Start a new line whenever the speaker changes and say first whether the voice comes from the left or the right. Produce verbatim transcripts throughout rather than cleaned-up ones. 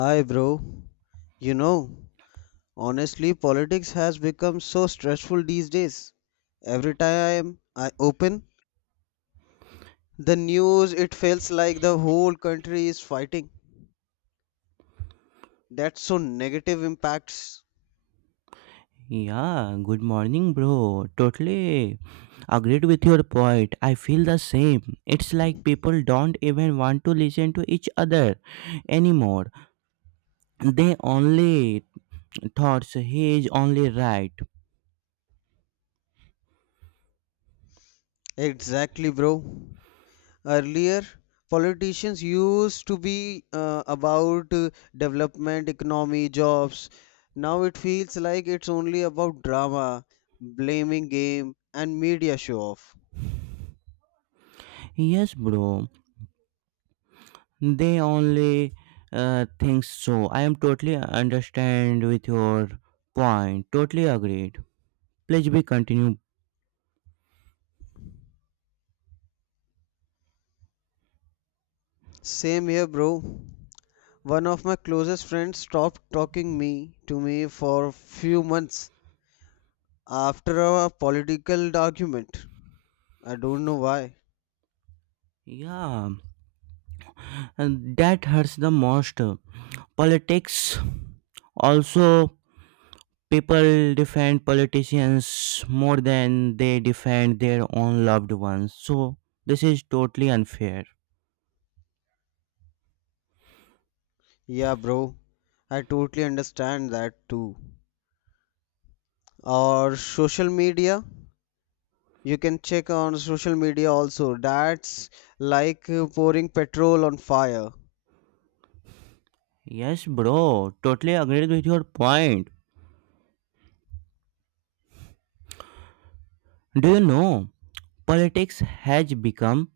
left: Hi, bro. You know, honestly, politics has become so stressful these days. Every time I open the news, it feels like the whole country is fighting. That's so negative impacts.
right: Yeah, good morning, bro. Totally agreed with your point. I feel the same. It's like people don't even want to listen to each other anymore. They only thoughts he is only right.
left: Exactly, bro. Earlier, politicians used to be uh, about uh, development, economy, jobs. Now it feels like it's only about drama, blaming game, and media show off.
right: Yes, bro. They only uh, think so. I am totally understand with your point. Totally agreed. Please be continue.
left: Same here, bro. One of my closest friends stopped talking me to me for a few months after a political argument. I don't know why.
right: Yeah, and that hurts the most. Politics also. People defend politicians more than they defend their own loved ones. So, this is totally unfair.
left: Yeah, bro. I totally understand that too. Or social media. You can check on social media also. That's like uh, pouring petrol on fire.
right: Yes, bro, totally agreed with your point. Do you know? Politics has become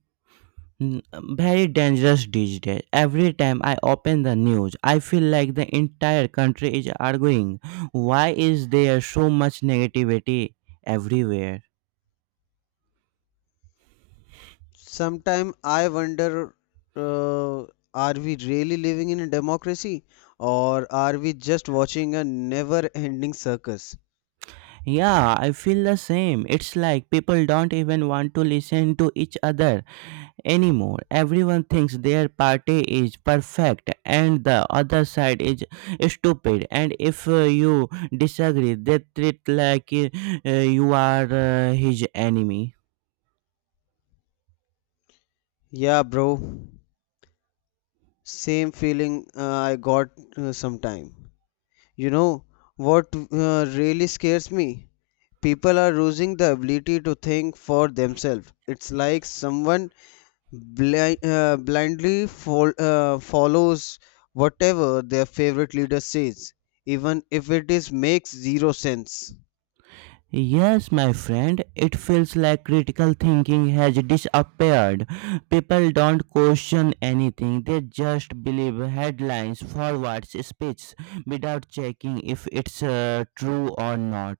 right: mm, very dangerous these days. Every time I open the news, I feel like the entire country is arguing. Why is there so much negativity everywhere?
left: Sometimes I wonder, uh, are we really living in a democracy or are we just watching a never ending circus?
right: Yeah, I feel the same. It's like people don't even want to listen to each other anymore. Everyone thinks their party is perfect and the other side is stupid. And if uh, you disagree, they treat like uh, you are uh, his enemy.
left: Yeah, bro. Same feeling uh, I got uh, sometime. You know what uh, really scares me? People are losing the ability to think for themselves. It's like someone Bli- uh, blindly fol- uh, follows whatever their favorite leader says, even if it is makes zero sense.
right: Yes, my friend, it feels like critical thinking has disappeared. People don't question anything, they just believe headlines, forwards, speech without checking if it's uh, true or not.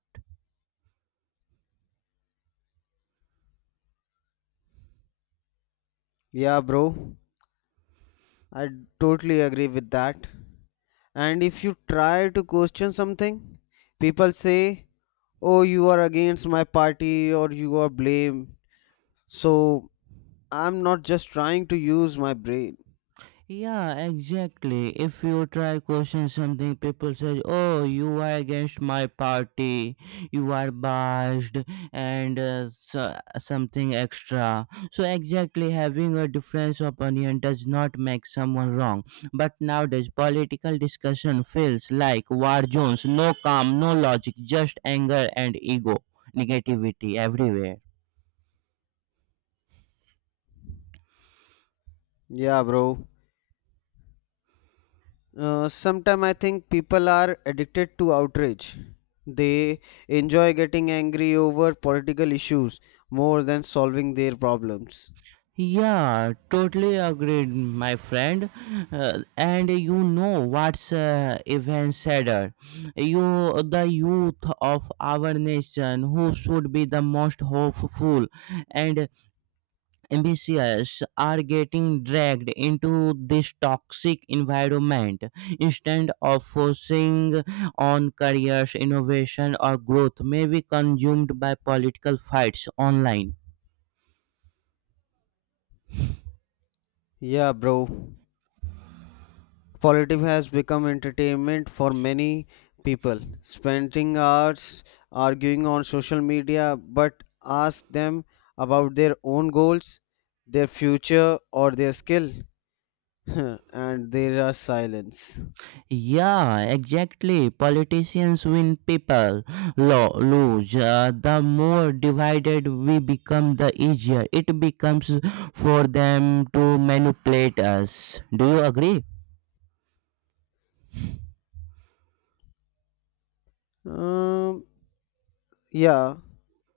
left: Yeah, bro, I totally agree with that. And if you try to question something, people say, "Oh, you are against my party, or you are blamed." So I'm not just trying to use my brain.
right: Yeah, exactly. If you try question something, people say, "Oh, you are against my party. You are biased," and uh, so, something extra. So exactly, having a difference of opinion does not make someone wrong. But nowadays, political discussion feels like war zones. No calm, no logic, just anger and ego, negativity everywhere.
left: Yeah, bro. Uh, sometimes I think people are addicted to outrage. They enjoy getting angry over political issues more than solving their problems.
right: Yeah, totally agreed, my friend. Uh, and you know what's uh, even sadder? You, the youth of our nation, who should be the most hopeful and ambitious, are getting dragged into this toxic environment instead of focusing on careers, innovation, or growth. May be consumed by political fights online.
left: Yeah, bro. Politics has become entertainment for many people, spending hours arguing on social media, but ask them about their own goals, their future, or their skill, and there are silence.
right: Yeah, exactly. Politicians win, people lo- lose. Uh, the more divided we become, the easier it becomes for them to manipulate us. Do you agree?
left: Um, yeah,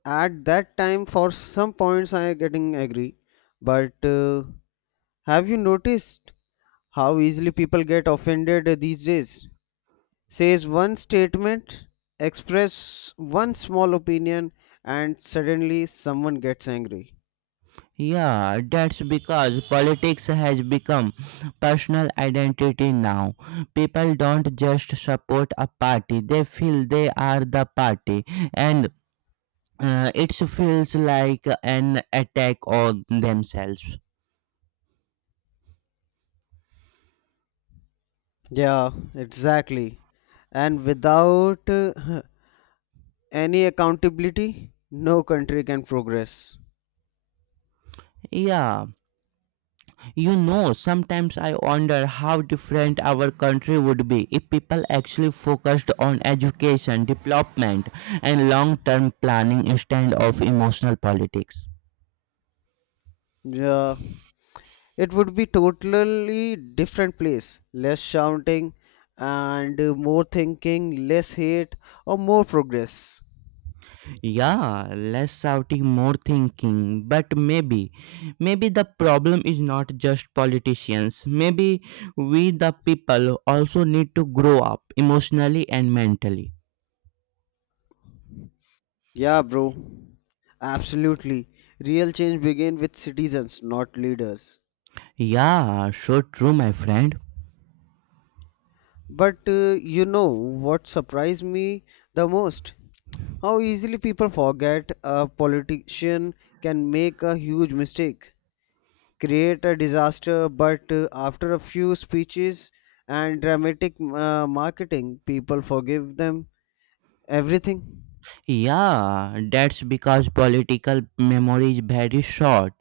left: at that time for some points I getting agree but uh, have you noticed how easily people get offended these days, says one statement, express one small opinion, and suddenly someone gets angry.
right: Yeah, that's because politics has become personal identity now. People don't just support a party, they feel they are the party, and uh, it feels like an attack on themselves.
left: Yeah, exactly. And without uh, any accountability no country can progress.
right: Yeah, you know, sometimes I wonder how different our country would be if people actually focused on education, development, and long term planning instead of emotional politics.
left: Yeah, it would be totally different place, less shouting and more thinking, less hate or more progress.
right: Yeah, less shouting, more thinking. But maybe, maybe the problem is not just politicians. Maybe we, the people, also need to grow up emotionally and mentally.
left: Yeah, bro, absolutely. Real change begin with citizens, not leaders.
right: Yeah, so true, my friend.
left: But uh, you know what surprised me the most? How easily people forget a politician can make a huge mistake, create a disaster. But uh, after a few speeches and dramatic uh, marketing, people forgive them everything.
right: Yeah, that's because political memory is very short.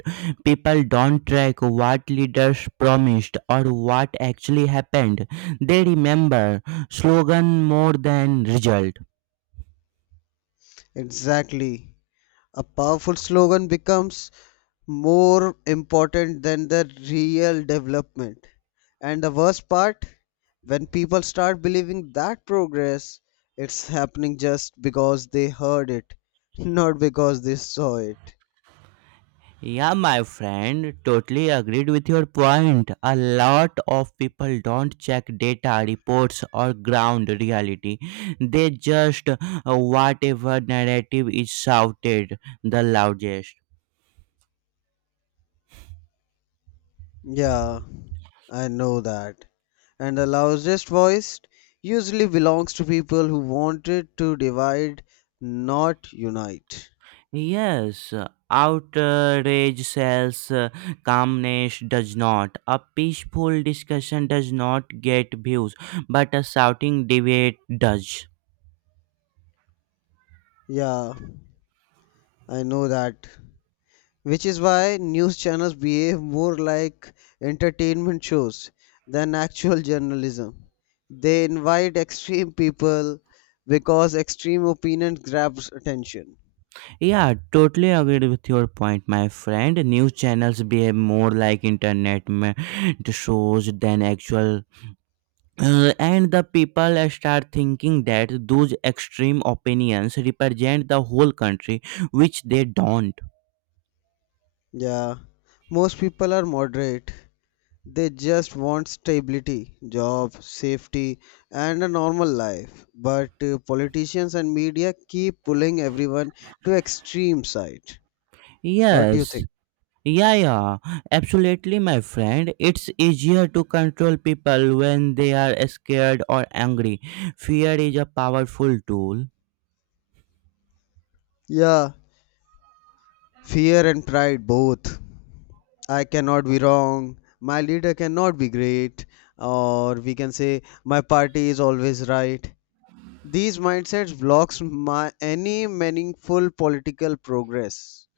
right: People don't track what leaders promised or what actually happened. They remember slogan more than result.
left: Exactly. A powerful slogan becomes more important than the real development. And the worst part, when people start believing that progress, it's happening just because they heard it, not because they saw it.
right: Yeah, my friend, totally agreed with your point. A lot of people don't check data, reports, or ground reality. They just uh, whatever narrative is shouted the loudest.
left: Yeah. I know that. And the loudest voice usually belongs to people who wanted to divide, not unite.
right: Yes, outrage sells, uh, calmness does not. A peaceful discussion does not get views, but a shouting debate does.
left: Yeah, I know that. Which is why news channels behave more like entertainment shows than actual journalism. They invite extreme people because extreme opinions grabs attention.
right: Yeah, totally agreed with your point, my friend. News channels behave more like internet ma- shows than actual. Uh, and the people start thinking that those extreme opinions represent the whole country, which they don't.
left: Yeah, most people are moderate. They just want stability, job, safety, and a normal life. But uh, politicians and media keep pulling everyone to extreme side. What do you
right: Yes,
left: think?
right: yeah, yeah, absolutely, my friend. It's easier to control people when they are scared or angry. Fear is a powerful tool.
left: Yeah, fear and pride both. I cannot be wrong. My leader cannot be great, or we can say my party is always right. These mindsets blocks my any meaningful political progress.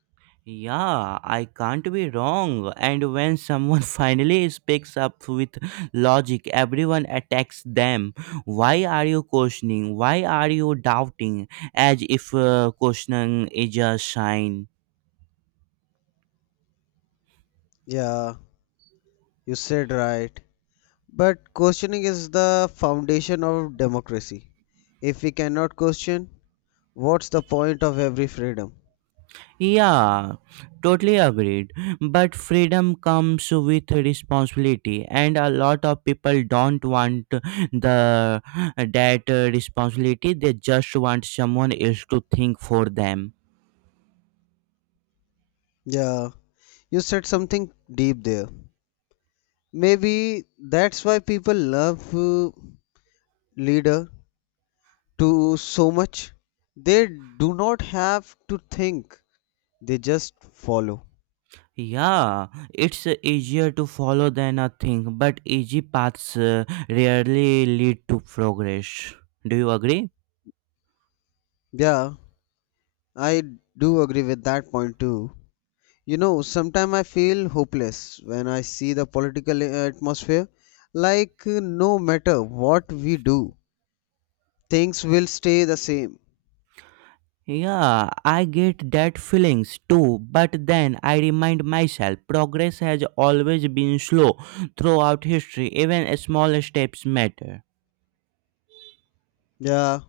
right: Yeah, I can't be wrong. And when someone finally speaks up with logic, everyone attacks them. Why are you questioning? Why are you doubting? As if uh, questioning is a sign.
left: Yeah, you said right. But questioning is the foundation of democracy. If we cannot question, what's the point of every freedom?
right: Yeah, totally agreed. But freedom comes with responsibility, and a lot of people don't want the that uh, responsibility. They just want someone else to think for them.
left: Yeah, you said something deep there. Maybe that's why people love uh, leader to so much. They do not have to think, they just follow.
right: Yeah, it's easier to follow than a thing, but easy paths uh, rarely lead to progress. Do you agree?
left: Yeah, I do agree with that point too. You know, sometimes I feel hopeless when I see the political uh, atmosphere. Like, uh, no matter what we do, things will stay the same.
right: Yeah, I get that feelings too, but then I remind myself progress has always been slow throughout history, even small steps matter.
left: Yeah,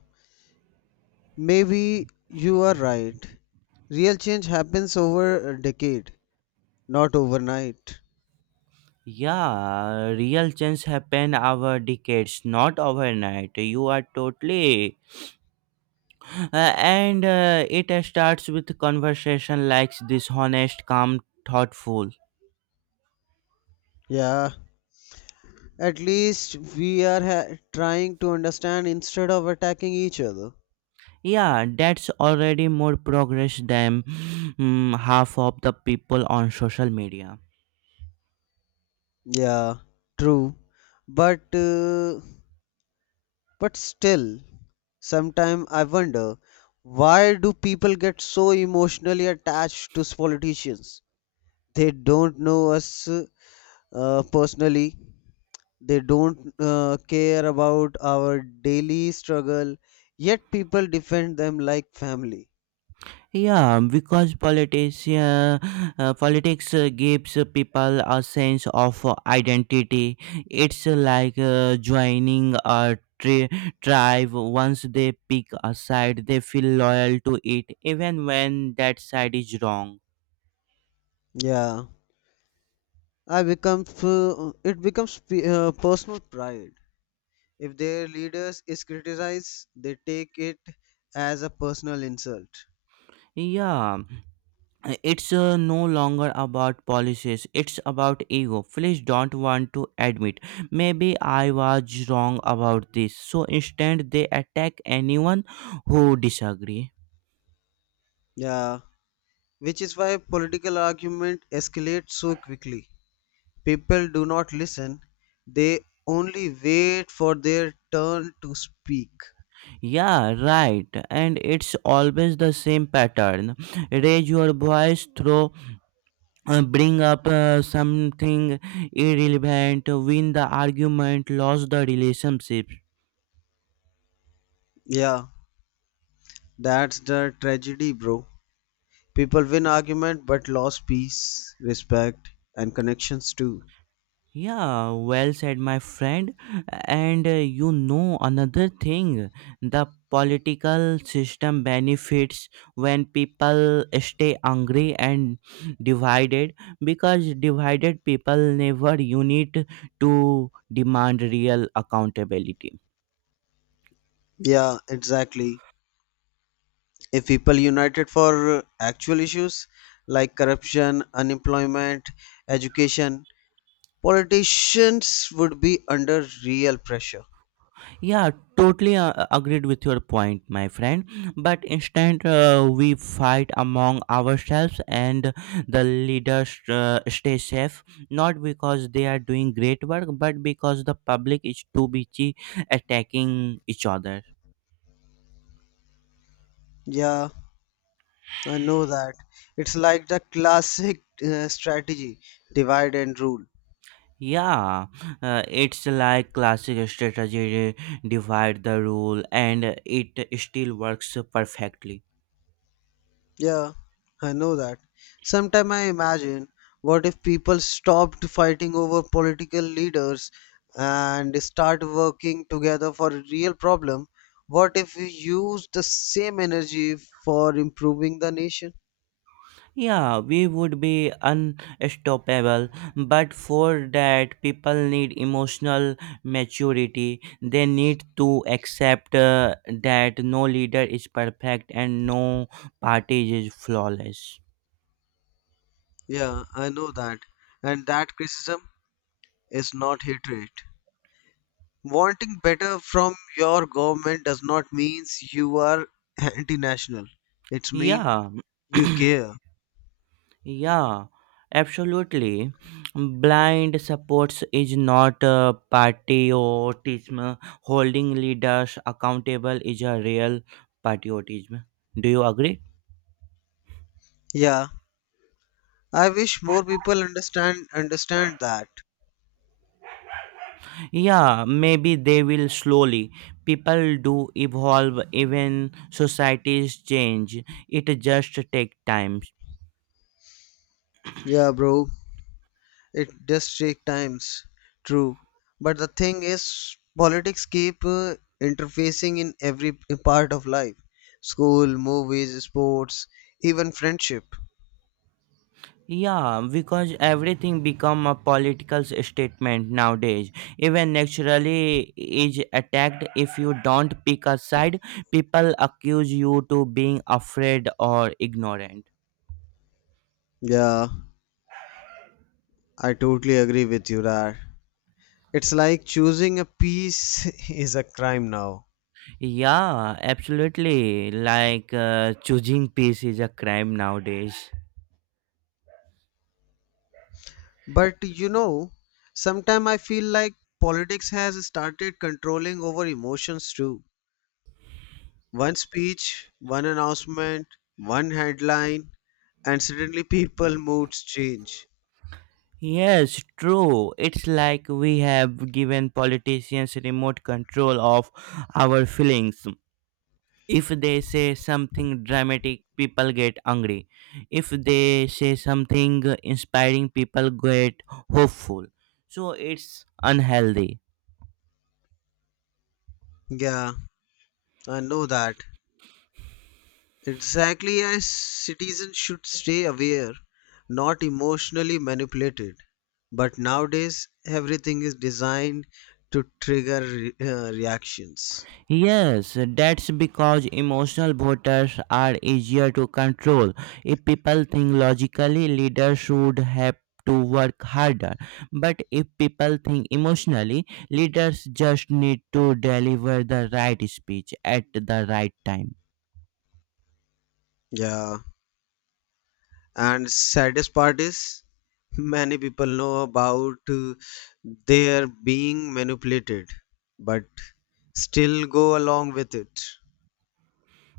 left: maybe you are right. Real change happens over a decade, not overnight.
right: Yeah, real change happen over decades, not overnight. You are totally, uh, and uh, it starts with conversation like this, honest, calm, thoughtful.
left: Yeah, at least we are ha- trying to understand instead of attacking each other.
right: Yeah, that's already more progress than mm, half of the people on social media.
left: Yeah, true. But uh, But still, sometimes I wonder, why do people get so emotionally attached to politicians? They don't know us uh, personally. They don't uh, care about our daily struggle. Yet people defend them like family.
right: Yeah, because politics, uh, uh, politics uh, gives people a sense of uh, identity. It's uh, like uh, joining a tri- tribe. Once they pick a side, they feel loyal to it, even when that side is wrong.
left: Yeah, I become uh, it becomes p- uh, personal pride. If their leaders is criticized, they take it as a personal insult.
right: Yeah. Uh, it's uh, no longer about policies, it's about ego. Please don't want to admit maybe I was wrong about this, so instead they attack anyone who disagree.
left: Yeah, which is why political argument escalates so quickly. People do not listen, they only wait for their turn to speak.
right: Yeah, right, and it's always the same pattern. Raise your voice, throw uh, bring up uh, something irrelevant, win the argument, lose the relationship.
left: Yeah, that's the tragedy, bro. People win argument but lost peace, respect, and connections too.
right: Yeah, well said, my friend. And uh, you know another thing, the political system benefits when people stay angry and divided, because divided people never unite to demand real accountability.
left: Yeah, exactly. If people united for uh, actual issues like corruption, unemployment, education, politicians would be under real pressure.
right: Yeah, totally uh, agreed with your point, my friend. But instead, uh, we fight among ourselves, and the leaders uh, stay safe not because they are doing great work, but because the public is too busy attacking each other.
left: Yeah, I know that. It's like the classic uh, strategy, divide and rule.
right: Yeah, uh, it's like classic strategy, divide the rule, and it still works perfectly.
left: Yeah, I know that. Sometimes I imagine, what if people stopped fighting over political leaders and start working together for a real problem? What if we use the same energy for improving the nation?
right: Yeah, we would be unstoppable, but for that, people need emotional maturity. They need to accept uh, that no leader is perfect and no party is flawless.
left: Yeah, I know that. And that criticism is not hatred. Wanting better from your government does not means you are anti-national. It's mean
right: Yeah,
left: you care.
right: yeah, absolutely. Blind supports is not a patriotism. Holding leaders accountable is a real patriotism. Do you agree?
left: Yeah, I wish more people understand understand that.
right: Yeah, maybe they will slowly. People do evolve, even societies change. It just take time.
left: Yeah, bro. It does take times. True. But the thing is, politics keep uh, interfacing in every p- part of life. School, movies, sports, even friendship.
right: Yeah, because everything become a political statement nowadays. Even naturally is attacked if you don't pick a side. People accuse you to being afraid or ignorant.
left: Yeah, I totally agree with you, Raj. It's like choosing a peace is a crime now.
right: Yeah, absolutely. Like uh, choosing peace is a crime nowadays.
left: But you know, sometimes I feel like politics has started controlling over emotions too. One speech, one announcement, one headline, and suddenly people moods change.
right: Yes, true. It's like we have given politicians remote control of our feelings. If they say something dramatic, people get angry. If they say something inspiring, people get hopeful. So it's unhealthy.
left: Yeah, I know that. Exactly as citizens should stay aware, not emotionally manipulated. But nowadays, everything is designed to trigger re- uh, reactions.
right: Yes, that's because emotional voters are easier to control. If people think logically, leaders should have to work harder. But if people think emotionally, leaders just need to deliver the right speech at the right time.
left: Yeah. And saddest part is, many people know about uh, their being manipulated, but still go along with it.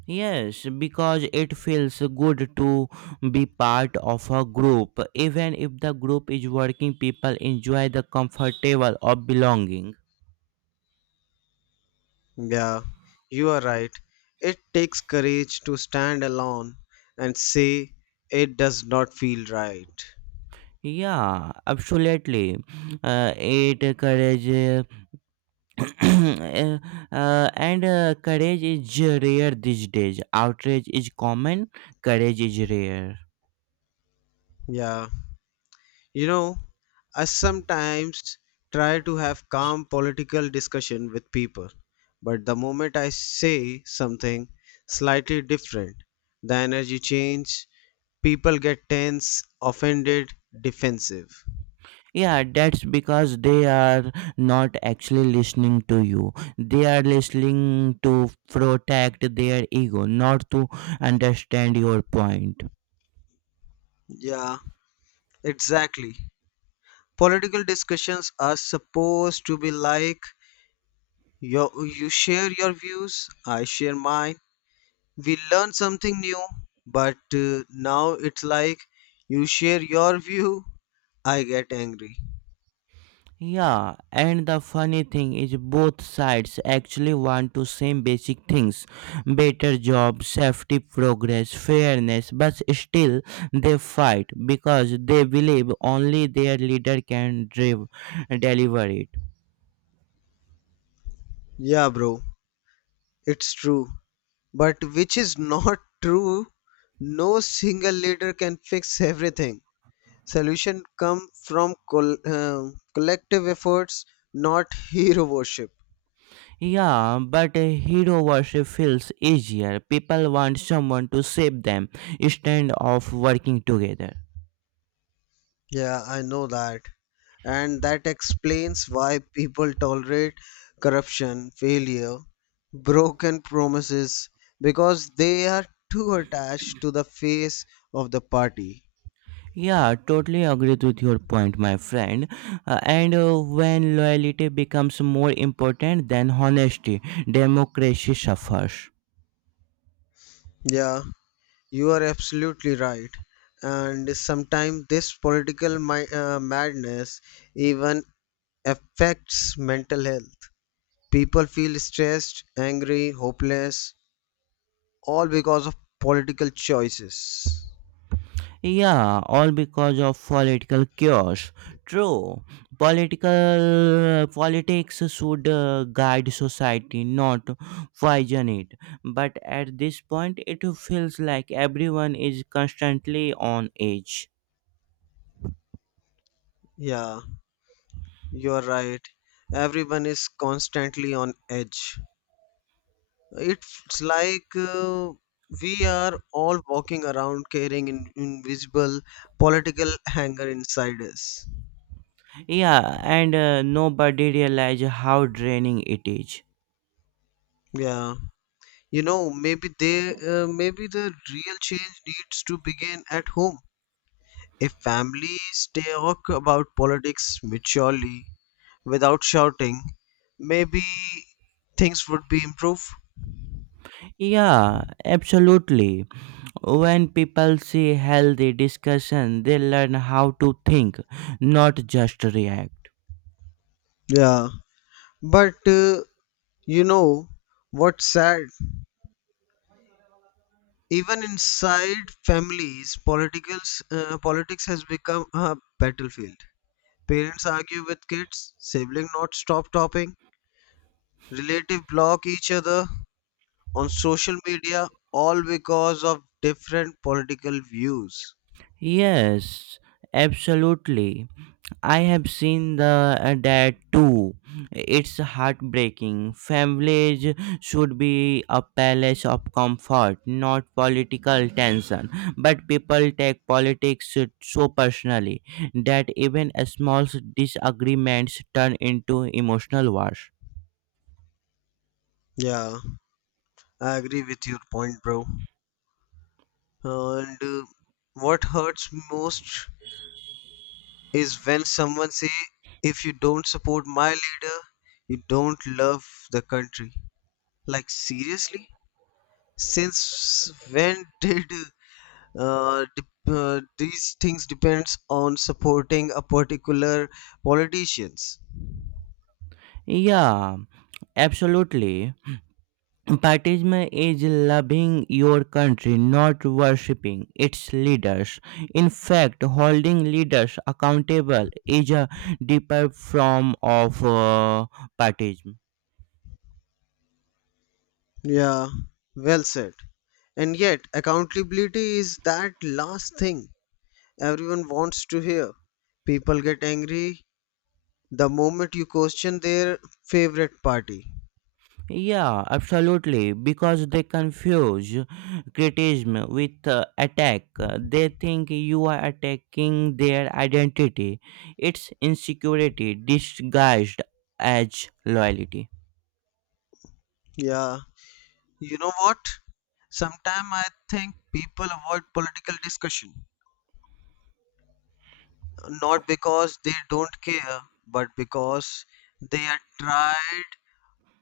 right: Yes, because it feels good to be part of a group. Even if the group is working, people enjoy the comfortable of belonging.
left: Yeah, you are right. It takes courage to stand alone and say it does not feel right.
right: Yeah, absolutely. Uh, it courage, uh, uh, and uh, courage is rare these days. Outrage is common, courage is rare.
left: Yeah, you know, I sometimes try to have calm political discussion with people, but the moment I say something slightly different, the energy change, people get tense, offended, defensive.
right: Yeah, that's because they are not actually listening to you. They are listening to protect their ego, not to understand your point.
left: Yeah, exactly. Political discussions are supposed to be like, Yo, you share your views, I share mine. We learn something new, but uh, now it's like you share your view, I get angry.
right: Yeah, and the funny thing is both sides actually want to same basic things, better job, safety, progress, fairness, but still they fight because they believe only their leader can drive, deliver it.
left: Yeah, bro, it's true. But which is not true, no single leader can fix everything. Solution come from col- um collective efforts, not hero worship.
right: Yeah, but a hero worship feels easier. People want someone to save them instead of working together.
left: Yeah, I know that. And that explains why people tolerate corruption, failure, broken promises because they are too attached to the face of the party.
right: Yeah, totally agreed with your point, my friend. Uh, and uh, when loyalty becomes more important than honesty, democracy suffers.
left: Yeah, you are absolutely right. And sometimes this political mi- uh, madness even affects mental health. People feel stressed, angry, hopeless, all because of political choices.
right: Yeah, all because of political chaos. True, political politics should uh, guide society, not poison it. But at this point, it feels like everyone is constantly on edge.
left: Yeah. You're right. Everyone is constantly on edge. It's like uh, we are all walking around carrying in invisible political anger inside us.
right: Yeah, and uh, nobody realizes how draining it is.
left: Yeah. You know, maybe they, uh, maybe the real change needs to begin at home. If families talk about politics maturely, without shouting, maybe things would be improved.
right: Yeah, absolutely. When people see healthy discussion, they learn how to think, not just react.
left: Yeah. But uh, you know what's sad? Even inside families, politics uh, politics has become a battlefield. Parents argue with kids, siblings not stop topping, relative block each other on social media, all because of different political views.
right: Yes, absolutely. I have seen the uh, that too. It's heartbreaking. Families should be a palace of comfort, not political tension. But people take politics so personally that even small disagreements turn into emotional wars.
left: Yeah, I agree with your point, bro. And uh, what hurts most is when someone say, if you don't support my leader you don't love the country. Like seriously, since when did uh, dep- uh, these things depends on supporting a particular politicians?
right: Yeah, absolutely. Partism is loving your country, not worshipping its leaders. In fact, holding leaders accountable is a deeper form of uh, partism.
left: Yeah, well said. And yet accountability is that last thing everyone wants to hear. People get angry the moment you question their favorite party.
right: Yeah, absolutely. Because they confuse criticism with uh, attack. They think you are attacking their identity. It's insecurity disguised as loyalty.
left: Yeah, you know what? Sometimes I think people avoid political discussion, not because they don't care, but because they are tired,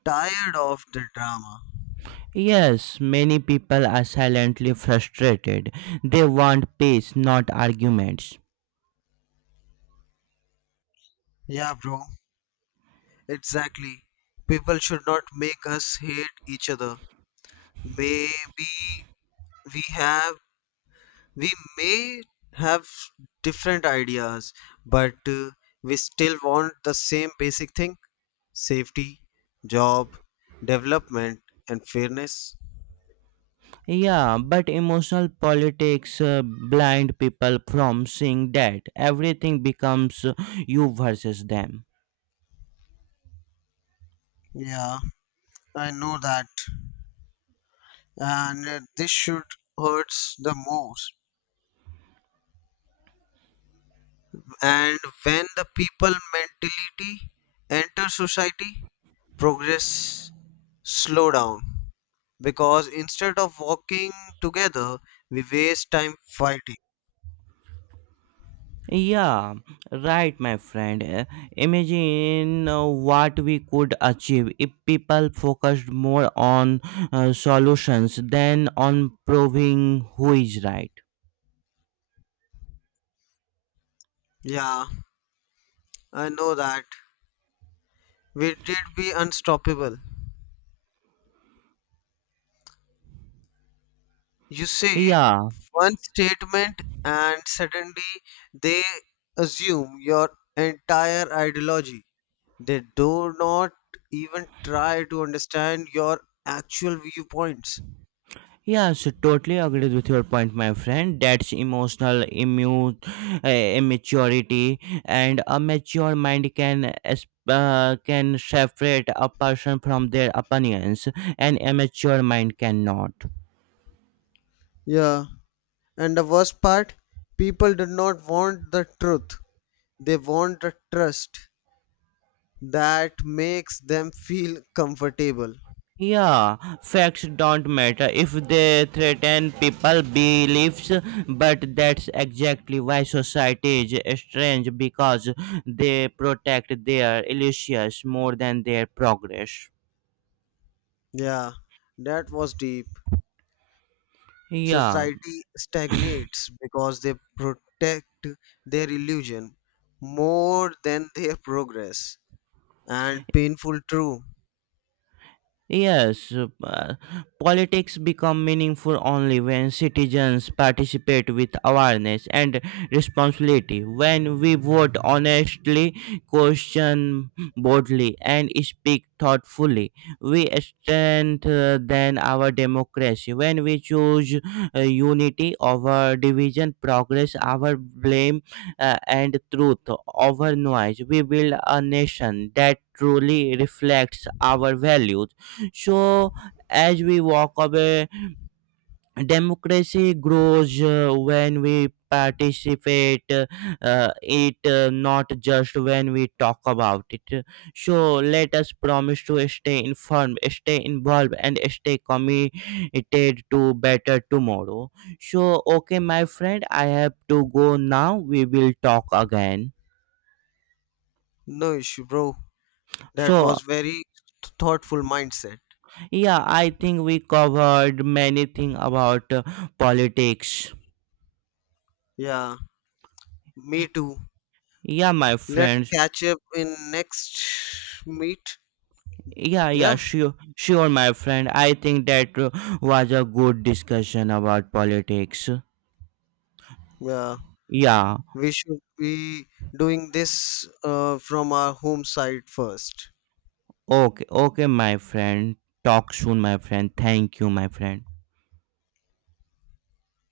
left: tired of the drama.
right: Yes, many people are silently frustrated. They want peace, not arguments.
left: Yeah, bro, exactly. People should not make us hate each other. Maybe we have, we may have different ideas, but uh, we still want the same basic thing: safety, job, development, and fairness.
right: Yeah, but emotional politics uh, blind people from seeing that everything becomes uh, you versus them.
left: Yeah, I know that. And uh, this should hurts the most. And when the people mentality enter society, progress slow down because instead of walking together, we waste time fighting.
right: Yeah, right, my friend. Uh, Imagine uh, what we could achieve if people focused more on uh, solutions than on proving who is right.
left: Yeah, I know that. We did be unstoppable. You say
right: Yeah,
left: one statement and suddenly they assume your entire ideology. They do not even try to understand your actual viewpoints.
right: yeah, so totally agreed with your point, my friend. That's emotional immu- uh, immaturity, and a mature mind can es- uh, can separate a person from their opinions, and immature mind cannot.
left: Yeah, and the worst part, people do not want the truth. They want the trust that makes them feel comfortable.
right: Yeah, facts don't matter if they threaten people beliefs, but that's exactly why society is strange because they protect their illusions more than their progress.
left: Yeah, that was deep.
right: Yeah.
left: Society stagnates because they protect their illusion more than their progress. And painful, true.
right: Yes, uh, politics become meaningful only when citizens participate with awareness and responsibility. When we vote honestly, question boldly, and speak thoughtfully, we strengthen our democracy. When we choose uh, unity over division, progress over blame, uh, and truth over noise, we build a nation that truly reflects our values. So, as we walk away, democracy grows uh, when we participate, uh, uh, it uh, not just when we talk about it. So let us promise to stay informed, stay involved, and stay committed to better tomorrow. So okay, my friend, I have to go now, we will talk again.
left: No issue, bro. That
right: So
left: was very thoughtful mindset.
right: yeah, I think we covered many things about uh, politics.
left: Yeah, me too.
right: Yeah, my
left: Let's
right: friends.
left: catch up in next meet.
right: Yeah, yeah,
left: Yeah,
right: sure, sure, my friend. I think that uh, was a good discussion about politics.
left: yeah.
right: Yeah,
left: We should be doing this uh, from our home side first.
right: okay, okay, my friend. Talk soon, my friend. Thank you, my friend.